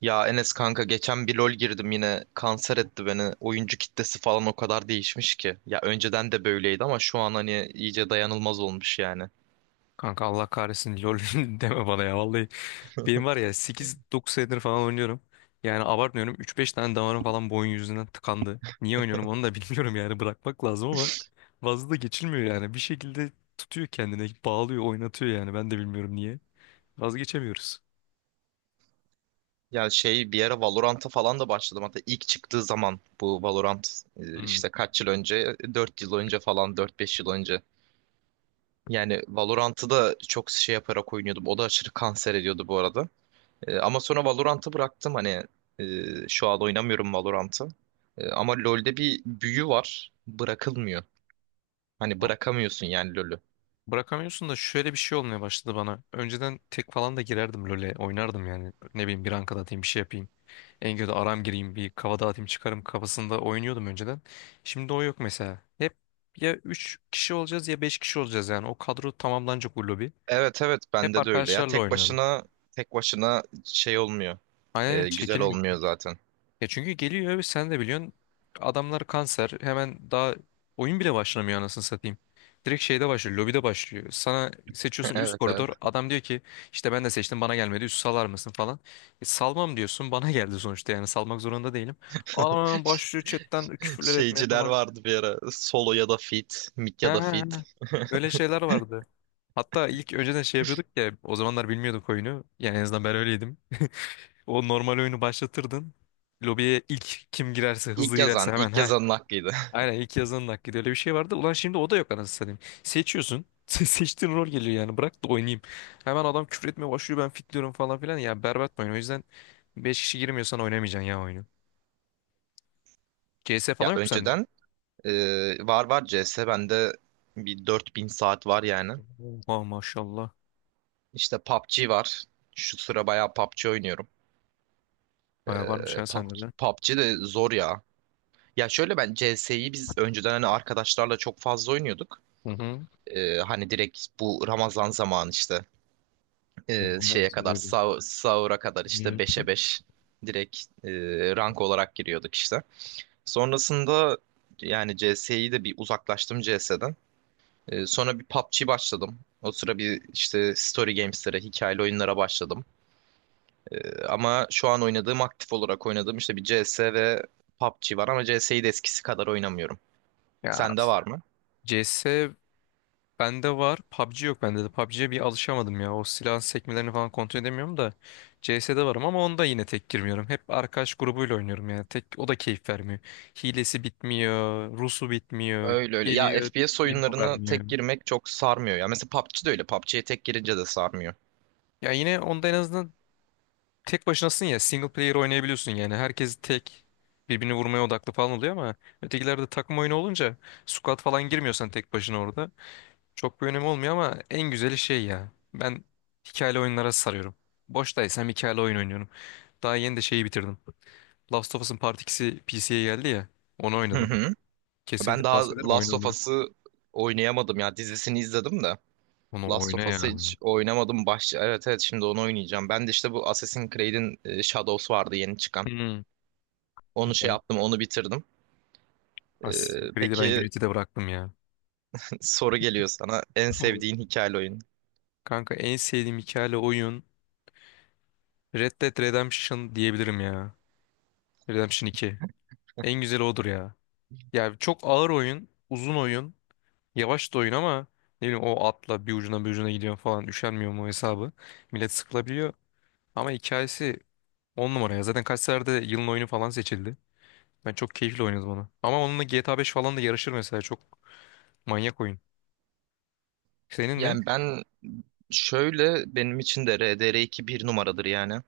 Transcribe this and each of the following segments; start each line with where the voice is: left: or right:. right: Ya Enes kanka geçen bir LoL girdim yine kanser etti beni. Oyuncu kitlesi falan o kadar değişmiş ki. Ya önceden de böyleydi ama şu an hani iyice dayanılmaz olmuş yani.
left: Kanka Allah kahretsin lol deme bana ya vallahi. Benim var ya sekiz dokuz senedir falan oynuyorum. Yani abartmıyorum üç beş tane damarım falan bu oyun yüzünden tıkandı. Niye oynuyorum onu da bilmiyorum yani bırakmak lazım ama vazı da geçilmiyor yani. Bir şekilde tutuyor kendine bağlıyor oynatıyor yani ben de bilmiyorum niye. Vazgeçemiyoruz.
right: Ya şey bir ara Valorant'a falan da başladım. Hatta ilk çıktığı zaman bu Valorant
left: Hmm.
right: işte kaç yıl önce? 4 yıl önce falan, dört beş yıl önce. Yani Valorant'ı da çok şey yaparak oynuyordum. O da aşırı kanser ediyordu bu arada. Ama sonra Valorant'ı bıraktım hani e, şu an oynamıyorum Valorant'ı. Ama LoL'de bir büyü var. Bırakılmıyor. Hani bırakamıyorsun yani LoL'ü.
left: Bırakamıyorsun da şöyle bir şey olmaya başladı bana. Önceden tek falan da girerdim LoL'e oynardım yani. Ne bileyim bir rank atayım bir şey yapayım. En kötü aram gireyim bir kafa dağıtayım çıkarım kafasında oynuyordum önceden. Şimdi o yok mesela. Hep ya 3 kişi olacağız ya 5 kişi olacağız yani. O kadro tamamlanacak bu lobi.
right: Evet evet,
left: Hep
right: bende de öyle ya.
left: arkadaşlarla
right: Tek
left: oynuyorum.
right: başına tek başına şey olmuyor.
left: Aynen
right: Güzel
left: çekilmiyor.
right: olmuyor zaten.
left: Ya çünkü geliyor ve sen de biliyorsun adamlar kanser, hemen daha oyun bile başlamıyor anasını satayım. Direkt şeyde başlıyor, lobide başlıyor. Sana seçiyorsun üst
right: Evet evet.
left: koridor, adam diyor ki işte ben de seçtim bana gelmedi, üst salar mısın falan. E, salmam diyorsun bana geldi sonuçta yani, salmak zorunda değilim. Adam hemen başlıyor chatten küfürler etmeye
right: Şeyciler
left: falan.
right: vardı bir ara. Solo ya da fit, mid
left: He he
right: ya da fit.
left: he, öyle şeyler vardı. Hatta ilk önceden şey yapıyorduk ya, o zamanlar bilmiyorduk oyunu. Yani en azından ben öyleydim. O normal oyunu başlatırdın. Lobiye ilk kim girerse, hızlı girerse hemen
right: İlk
left: heh
right: yazanın hakkıydı.
left: Aynen, ilk yazanın hakkıydı, öyle bir şey vardı. Ulan şimdi o da yok anasını satayım. Seçiyorsun. Seçtiğin rol geliyor yani, bırak da oynayayım. Hemen adam küfür etmeye başlıyor, ben fitliyorum falan filan. Ya berbat bir oyun. O yüzden 5 kişi girmiyorsan oynamayacaksın ya oyunu. CS falan
right: Ya
left: yok mu sende?
right: önceden e, var C S bende. Bir 4.000 saat var yani.
left: Oha maşallah.
right: İşte PUBG var. Şu sıra bayağı PUBG oynuyorum.
left: Baya varmış
right: E,
left: ya sende
right: PUBG,
left: de.
right: PUBG de zor ya. Ya şöyle, ben CS'yi biz önceden hani arkadaşlarla çok fazla oynuyorduk.
left: Hı hı.
right: Hani direkt bu Ramazan zamanı işte
left: Onlar
right: şeye kadar
left: sarıyor.
right: sahura kadar işte beşe 5 direkt e, rank olarak giriyorduk işte. Sonrasında yani CS'yi de bir uzaklaştım CS'den. Sonra bir PUBG başladım. O sıra bir işte story games'lere, hikayeli oyunlara başladım. Ama şu an oynadığım, aktif olarak oynadığım işte bir CS ve PUBG var ama CS'yi de eskisi kadar oynamıyorum.
left: Ya,
right: Sende var mı?
left: CS bende var. PUBG yok bende de. PUBG'ye bir alışamadım ya. O silahın sekmelerini falan kontrol edemiyorum da. CS'de varım ama onda yine tek girmiyorum. Hep arkadaş grubuyla oynuyorum yani. Tek o da keyif vermiyor. Hilesi bitmiyor, Rusu bitmiyor,
right: Öyle öyle. Ya
left: geliyor,
right: FPS
left: info
right: oyunlarına
left: vermiyor.
right: tek girmek çok sarmıyor ya. Mesela PUBG de öyle. PUBG'ye tek girince de sarmıyor.
left: Ya yine onda en azından tek başınasın ya. Single player oynayabiliyorsun yani. Herkes tek birbirini vurmaya odaklı falan oluyor ama ötekilerde takım oyunu olunca, squad falan girmiyorsan tek başına orada. Çok bir önemi olmuyor ama en güzeli şey ya. Ben hikayeli oyunlara sarıyorum. Boştaysam hikayeli oyun oynuyorum. Daha yeni de şeyi bitirdim. Last of Us'ın Part 2'si PC'ye geldi ya. Onu
right: Hı
left: oynadım.
right: hı.
left: Kesinlikle
right: Ben daha
left: tavsiye ederim
right: Last
left: oyunu,
right: of
left: onu.
right: Us'ı oynayamadım ya. Dizisini izledim de.
left: Onu
right: Last
left: oyna
right: of Us'ı
left: ya.
right: hiç oynamadım. Evet evet, şimdi onu oynayacağım. Ben de işte bu Assassin's Creed'in Shadows vardı yeni çıkan.
left: Hmm.
right: Onu şey
left: Güzel.
right: yaptım, onu bitirdim.
left: Assassin's Creed'i ben
right: Peki,
left: Unity'de bıraktım ya.
right: soru geliyor sana. En
left: Olur.
right: sevdiğin hikayeli oyun?
left: Kanka en sevdiğim hikayeli oyun Red Dead Redemption diyebilirim ya. Redemption 2. En güzeli odur ya. Ya çok ağır oyun, uzun oyun. Yavaş da oyun ama ne bileyim, o atla bir ucuna bir ucuna gidiyor falan, üşenmiyor mu hesabı. Millet sıkılabiliyor ama hikayesi on numara ya. Zaten kaç seferde yılın oyunu falan seçildi. Ben çok keyifli oynadım onu. Ama onunla GTA 5 falan da yarışır mesela, çok manyak oyun. Senin ne?
right: Yani ben şöyle, benim için de RDR2 bir numaradır yani.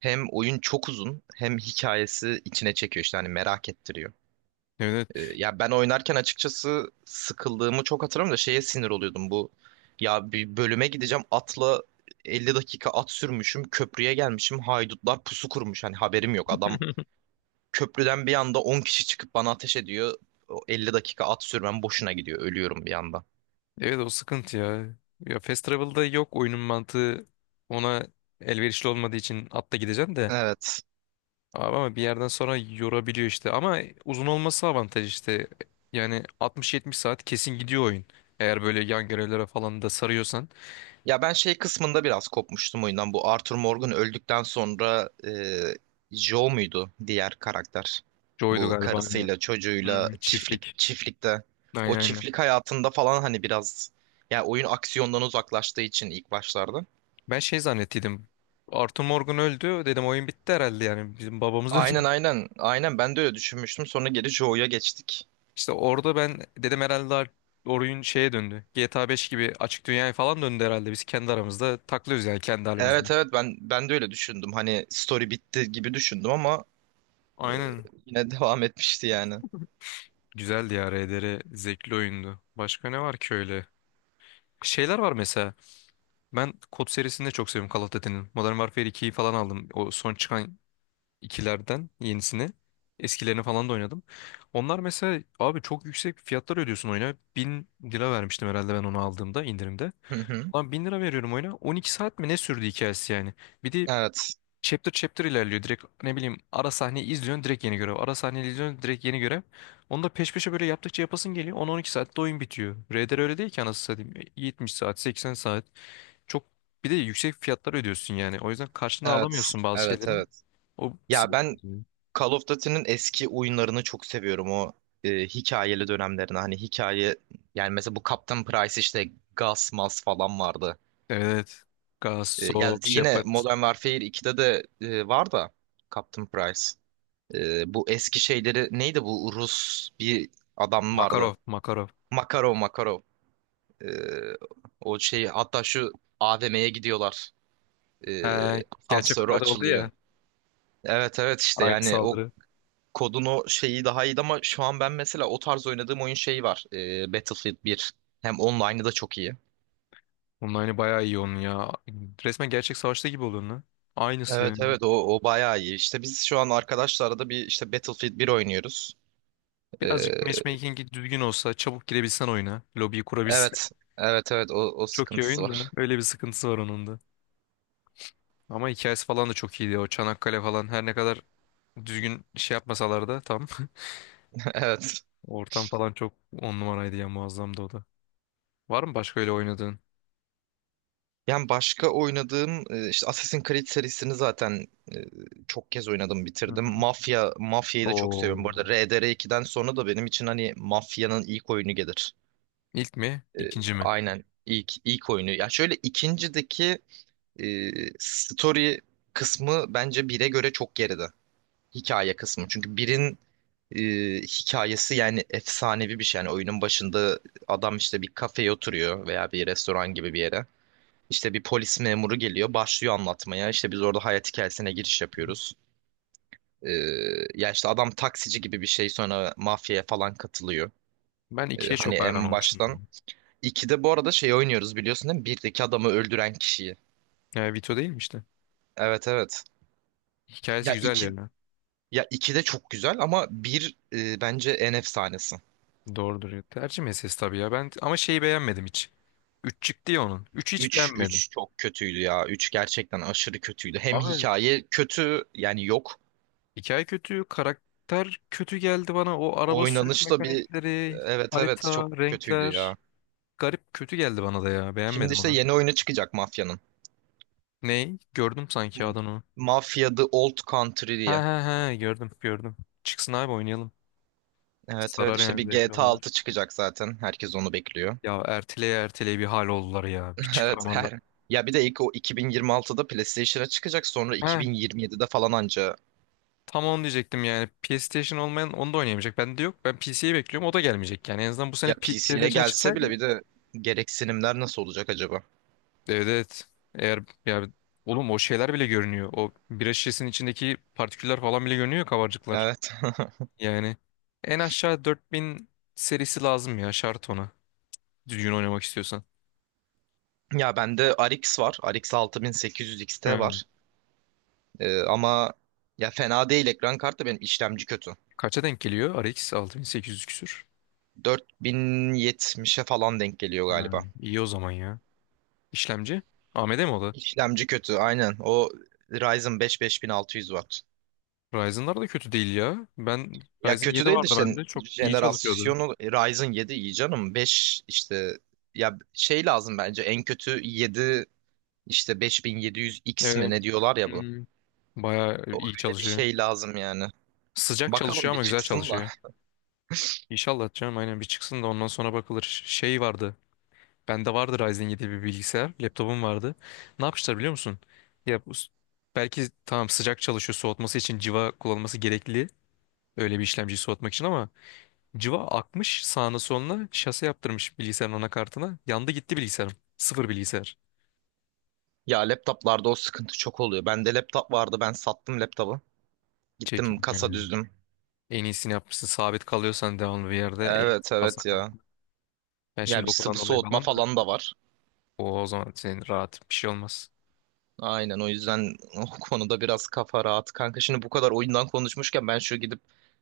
right: Hem oyun çok uzun hem hikayesi içine çekiyor işte hani merak ettiriyor.
left: Evet.
right: Ya ben oynarken açıkçası sıkıldığımı çok hatırlamıyorum da şeye sinir oluyordum bu. Ya bir bölüme gideceğim, atla 50 dakika at sürmüşüm, köprüye gelmişim, haydutlar pusu kurmuş, hani haberim yok, adam köprüden bir anda 10 kişi çıkıp bana ateş ediyor. O 50 dakika at sürmem boşuna gidiyor, ölüyorum bir anda.
left: Evet, o sıkıntı ya. Ya Fast Travel'da yok, oyunun mantığı ona elverişli olmadığı için atla gideceksin de.
right: Evet.
left: Abi ama bir yerden sonra yorabiliyor işte. Ama uzun olması avantaj işte. Yani 60-70 saat kesin gidiyor oyun. Eğer böyle yan görevlere falan da sarıyorsan.
right: Ya ben şey kısmında biraz kopmuştum oyundan. Bu Arthur Morgan öldükten sonra Joe muydu diğer karakter?
left: Joy'du
right: Bu
left: galiba, aynen.
right: karısıyla çocuğuyla
left: Hmm, çiftlik.
right: çiftlikte. O
left: Aynen, aynen.
right: çiftlik hayatında falan hani biraz, ya oyun aksiyondan uzaklaştığı için ilk başlarda.
left: Ben şey zannettiydim. Arthur Morgan öldü. Dedim oyun bitti herhalde yani. Bizim babamız öldü.
right: Aynen aynen aynen, ben de öyle düşünmüştüm. Sonra geri Joe'ya geçtik.
left: İşte orada ben dedim herhalde oyun şeye döndü. GTA 5 gibi açık dünyaya falan döndü herhalde. Biz kendi aramızda taklıyoruz yani, kendi halimizde.
right: Evet evet, ben de öyle düşündüm. Hani story bitti gibi düşündüm ama
left: Aynen.
right: yine devam etmişti yani.
left: Güzeldi ya RDR. Zevkli oyundu. Başka ne var ki öyle? Şeyler var mesela. Ben kod serisini de çok seviyorum, Call of Duty'nin. Modern Warfare 2'yi falan aldım. O son çıkan ikilerden yenisini. Eskilerini falan da oynadım. Onlar mesela abi çok yüksek fiyatlar ödüyorsun oyuna. 1.000 lira vermiştim herhalde ben onu aldığımda, indirimde.
right: Hı hı.
left: Lan 1.000 lira veriyorum oyuna. 12 saat mi ne sürdü hikayesi yani. Bir de
right: Evet.
left: chapter chapter ilerliyor, direkt ne bileyim ara sahneyi izliyorsun direkt yeni görev, ara sahneyi izliyorsun direkt yeni görev, onu da peş peşe böyle yaptıkça yapasın geliyor, 10-12 saatte oyun bitiyor. RDR öyle değil ki anasını satayım, 70 saat 80 saat. Çok, bir de yüksek fiyatlar ödüyorsun yani, o yüzden karşına
right: Evet,
left: alamıyorsun bazı
right: evet,
left: şeylerin,
right: evet.
left: o
right: Ya
left: sinir
right: ben
left: bozucu.
right: Call of Duty'nin eski oyunlarını çok seviyorum. O hikayeli dönemlerini. Hani hikaye yani mesela bu Captain Price, işte Gas Mas falan vardı.
left: Evet.
right: Ya
left: Gassop
right: yine
left: Shepard.
right: Modern Warfare 2'de de var da, Captain Price. Bu eski şeyleri neydi, bu Rus bir adam vardı.
left: Makarov, Makarov.
right: Makarov Makarov. E, O şeyi, hatta şu AVM'ye gidiyorlar. E,
left: He, gerçek
right: Asansörü
left: kıtada oldu
right: açılıyor.
left: ya,
right: Evet evet, işte
left: aynı
right: yani o
left: saldırı.
right: Kodun o şeyi daha iyiydi ama şu an ben mesela o tarz oynadığım oyun şeyi var. Battlefield bir. Hem online'ı da çok iyi.
left: Onun aynı bayağı iyi onun ya, resmen gerçek savaşta gibi oluyor lan, aynısı
right: Evet
left: yani.
right: evet, o bayağı iyi. İşte biz şu an arkadaşlarla da bir işte Battlefield bir oynuyoruz. Ee,
left: Birazcık matchmaking'i düzgün olsa, çabuk girebilsen oyuna, lobiyi kurabilsen.
right: evet evet evet, o
left: Çok iyi
right: sıkıntısı
left: oyun da
right: var.
left: öyle bir sıkıntısı var onun da. Ama hikayesi falan da çok iyiydi, o Çanakkale falan, her ne kadar düzgün şey yapmasalar da tam.
right: Evet.
left: Ortam falan çok on numaraydı ya, muazzamdı o da. Var mı başka öyle oynadığın?
right: Yani başka oynadığım işte Assassin's Creed serisini zaten e, çok kez oynadım,
left: Hı
right: bitirdim.
left: hı.
right: Mafya'yı da çok
left: Oo.
right: seviyorum. Bu arada RDR2'den sonra da benim için hani Mafya'nın ilk oyunu gelir.
left: İlk mi?
right: E,
left: İkinci mi?
right: aynen, ilk oyunu. Ya şöyle, ikincideki e, story kısmı bence bire göre çok geride. Hikaye kısmı. Çünkü birin e, hikayesi yani efsanevi bir şey. Yani oyunun başında adam işte bir kafeye oturuyor veya bir restoran gibi bir yere. İşte bir polis memuru geliyor, başlıyor anlatmaya. İşte biz orada hayat hikayesine giriş
left: Hı hı.
right: yapıyoruz. E, Ya işte adam taksici gibi bir şey, sonra mafyaya falan katılıyor.
left: Ben ikiye
right: Hani
left: çok hayran
right: en
left: olmuştum yani.
right: baştan. 2'de bu arada şey oynuyoruz biliyorsun değil mi? Birdeki adamı öldüren kişiyi.
left: Vito değil mi işte?
right: Evet evet.
left: Hikayesi
right: Ya
left: güzel
right: 2
left: yani.
right: Ya 2 de çok güzel ama bir, bence en efsanesi.
left: Doğrudur ya. Tercih meselesi tabii ya. Ben ama şeyi beğenmedim hiç. Üç çıktı ya onun. Üçü hiç
right: Üç
left: beğenmedim.
right: üç çok kötüydü ya. Üç gerçekten aşırı kötüydü. Hem
left: Abi,
right: hikaye kötü, yani yok.
left: hikaye kötü, karakter kötü geldi bana. O araba, evet, sürük
right: Oynanış da bir
left: mekanikleri,
right: evet
left: harita,
right: evet, çok kötüydü
left: renkler.
right: ya.
left: Garip kötü geldi bana da ya.
right: Şimdi
left: Beğenmedim
right: işte
left: onu.
right: yeni oyunu çıkacak Mafya'nın.
left: Ney? Gördüm sanki adını.
right: Mafya The Old Country
left: Ha
right: diye.
left: ha ha, gördüm, gördüm. Çıksın abi oynayalım.
right: Evet evet,
left: Sarar
right: işte bir
left: yani, zevkli
right: GTA
left: olabilir.
right: 6 çıkacak zaten. Herkes onu bekliyor.
left: Ya erteleye erteleye bir hal oldular ya. Bir
right: Evet
left: çıkaramadılar.
right: her. Ya bir de ilk o 2026'da PlayStation'a çıkacak, sonra
left: Ha,
right: 2027'de falan anca
left: tam onu diyecektim yani. PlayStation olmayan onu da oynayamayacak. Bende de yok. Ben PC'yi bekliyorum. O da gelmeyecek yani. En azından bu sene
right: ya PC'ye
left: PlayStation'a
right: gelse bile
left: çıksaydı.
right: bir de, gereksinimler nasıl olacak acaba?
left: Evet, evet. Eğer, ya oğlum o şeyler bile görünüyor. O bira şişesinin içindeki partiküller falan bile görünüyor, kabarcıklar.
right: Evet.
left: Yani en aşağı 4000 serisi lazım ya, şart ona. Düzgün oynamak istiyorsan.
right: Ya bende RX var. RX 6800 XT
left: Hmm.
right: var. Ama, ya fena değil ekran kartı, benim işlemci kötü.
left: Kaça denk geliyor? RX 6800 küsür.
right: 4070'e falan denk geliyor
left: Hmm.
right: galiba.
left: İyi o zaman ya. İşlemci? AMD mi o da?
right: İşlemci kötü aynen. O Ryzen 5 5600 var.
left: Ryzen'lar da kötü değil ya. Ben
right: Ya
left: Ryzen
right: kötü
left: 7
right: değil de
left: vardı
right: işte
left: bende. Çok iyi çalışıyordu.
right: jenerasyonu. Ryzen 7 iyi canım. 5 işte Ya şey lazım, bence en kötü 7, işte 5700X mi
left: Evet.
right: ne diyorlar ya bu.
left: Hmm. Bayağı
right: O
left: iyi
right: Öyle bir
left: çalışıyor.
right: şey lazım yani.
left: Sıcak
right: Bakalım
left: çalışıyor
right: bir
left: ama güzel
right: çıksın da.
left: çalışıyor. İnşallah canım, aynen, bir çıksın da ondan sonra bakılır. Şey vardı. Bende vardı Ryzen 7 bir bilgisayar. Laptopum vardı. Ne yapmışlar biliyor musun? Ya bu, belki tamam sıcak çalışıyor, soğutması için civa kullanılması gerekli. Öyle bir işlemciyi soğutmak için, ama civa akmış sağına soluna, şase yaptırmış bilgisayarın anakartına. Yandı gitti bilgisayarım. Sıfır bilgisayar.
right: Ya laptoplarda o sıkıntı çok oluyor. Bende laptop vardı, ben sattım laptopu. Gittim kasa
left: Çekilmiyor.
right: düzdüm.
left: En iyisini yapmışsın. Sabit kalıyorsan devamlı bir yerde en iyisi,
right: Evet
left: kalsa
right: evet ya.
left: kanka. Ben
right: Ya
left: şimdi
right: bir
left: okuldan
right: sıvı
left: dolayı
right: soğutma
left: falan da
right: falan da var.
left: o zaman senin rahat bir şey olmaz.
right: Aynen, o yüzden o konuda biraz kafa rahat. Kanka, şimdi bu kadar oyundan konuşmuşken, ben şu gidip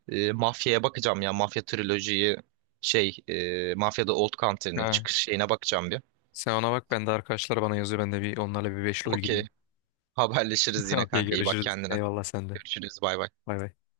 right: Mafya'ya bakacağım ya. Mafya trilojiyi Şey, Mafya'da Old Country'nin
left: Ha,
right: çıkış şeyine bakacağım bir.
left: sen ona bak, ben de arkadaşlar bana yazıyor. Ben de bir onlarla bir beşli ol gideyim.
right: Okey. Haberleşiriz yine
left: Okey,
right: kanka. İyi bak
left: görüşürüz.
right: kendine.
left: Eyvallah sen de.
right: Görüşürüz. Bay bay.
left: Bay bay.